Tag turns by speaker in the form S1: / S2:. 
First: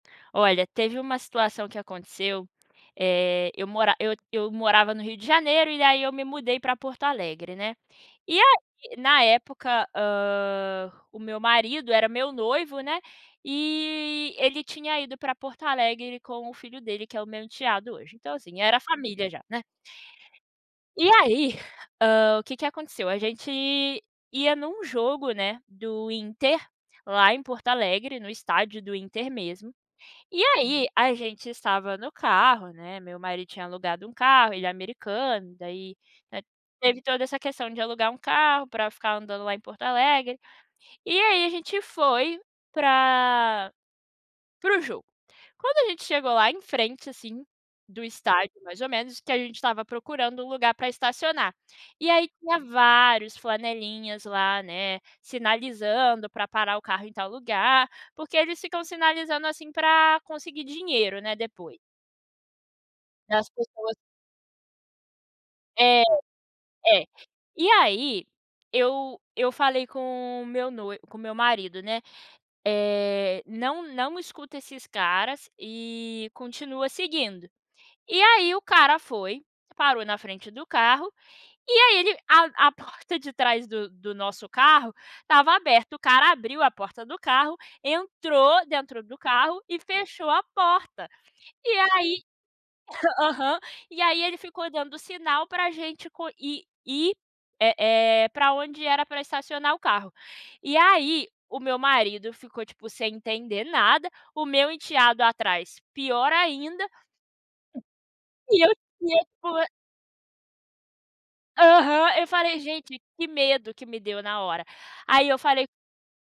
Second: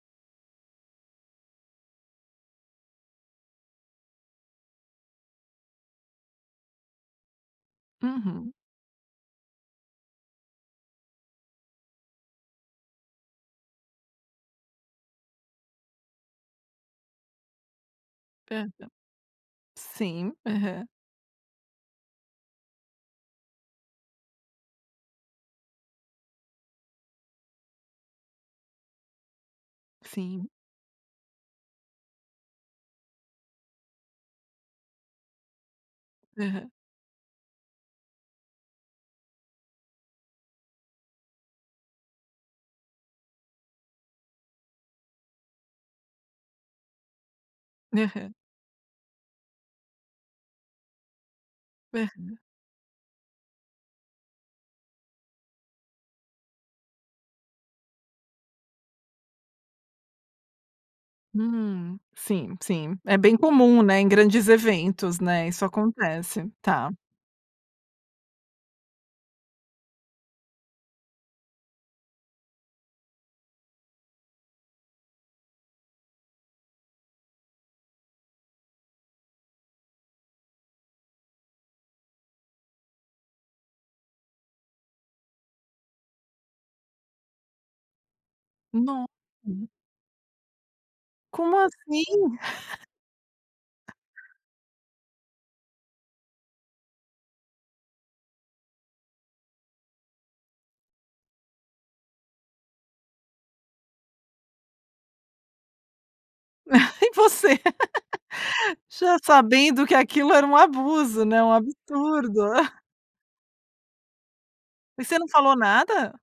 S1: Olha, teve uma situação que aconteceu, eh, eu mora eu eu morava no Rio de Janeiro e aí eu me mudei para Porto Alegre, né, e a
S2: Uhum.
S1: na época, ah, o meu marido era meu noivo, né, e ele tinha ido para Porto Alegre com o filho dele que é o meu enteado hoje, então assim
S2: Aham,
S1: era a família já, né.
S2: sim, aham.
S1: E aí, hã, o que que aconteceu, a gente ia em um jogo, né, do Inter, lá em Porto Alegre, no estádio do Inter mesmo, e
S2: Sim.
S1: aí a gente estava no carro, né, meu marido tinha alugado um carro, ele é americano, daí
S2: Uhum.
S1: teve toda essa questão de alugar um carro para ficar andando lá em Porto Alegre. E aí a gente foi para, para o jogo. Quando a gente chegou lá em frente assim, do
S2: Uhum.
S1: estádio mais ou menos que a gente estava procurando um lugar para estacionar. E aí
S2: Aham.
S1: tinha vários flanelinhas lá, né, sinalizando para parar o carro em tal lugar, porque eles ficam sinalizando assim para conseguir dinheiro, né, depois.
S2: Hum, sim, sim, é bem
S1: As
S2: comum,
S1: pessoas.
S2: né, em grandes eventos, né, isso
S1: É,
S2: acontece, tá.
S1: é, e aí, eu eu falei com o meu noivo, com o meu marido, né, eh, não não escuta esses caras e continua seguindo. E aí o cara foi, parou na frente do carro, e aí ele, a a porta de trás do do nosso carro estava aberta, o cara abriu a porta do carro, entrou dentro
S2: No,
S1: do carro
S2: hum
S1: e fechou a porta.
S2: Como
S1: E
S2: assim?
S1: aí, aham, e aí ele ficou dando sinal para gente ir, eh, para onde era para estacionar o carro. E aí, o meu marido ficou tipo sem entender nada, o meu enteado atrás pior ainda,
S2: E você?
S1: e eu
S2: já
S1: tipo
S2: sabendo que aquilo era um abuso, né, um
S1: Aham, eu
S2: absurdo!
S1: falei: "Gente, que medo que me deu na hora".
S2: Mas você
S1: Aí
S2: não
S1: eu
S2: falou
S1: falei
S2: nada?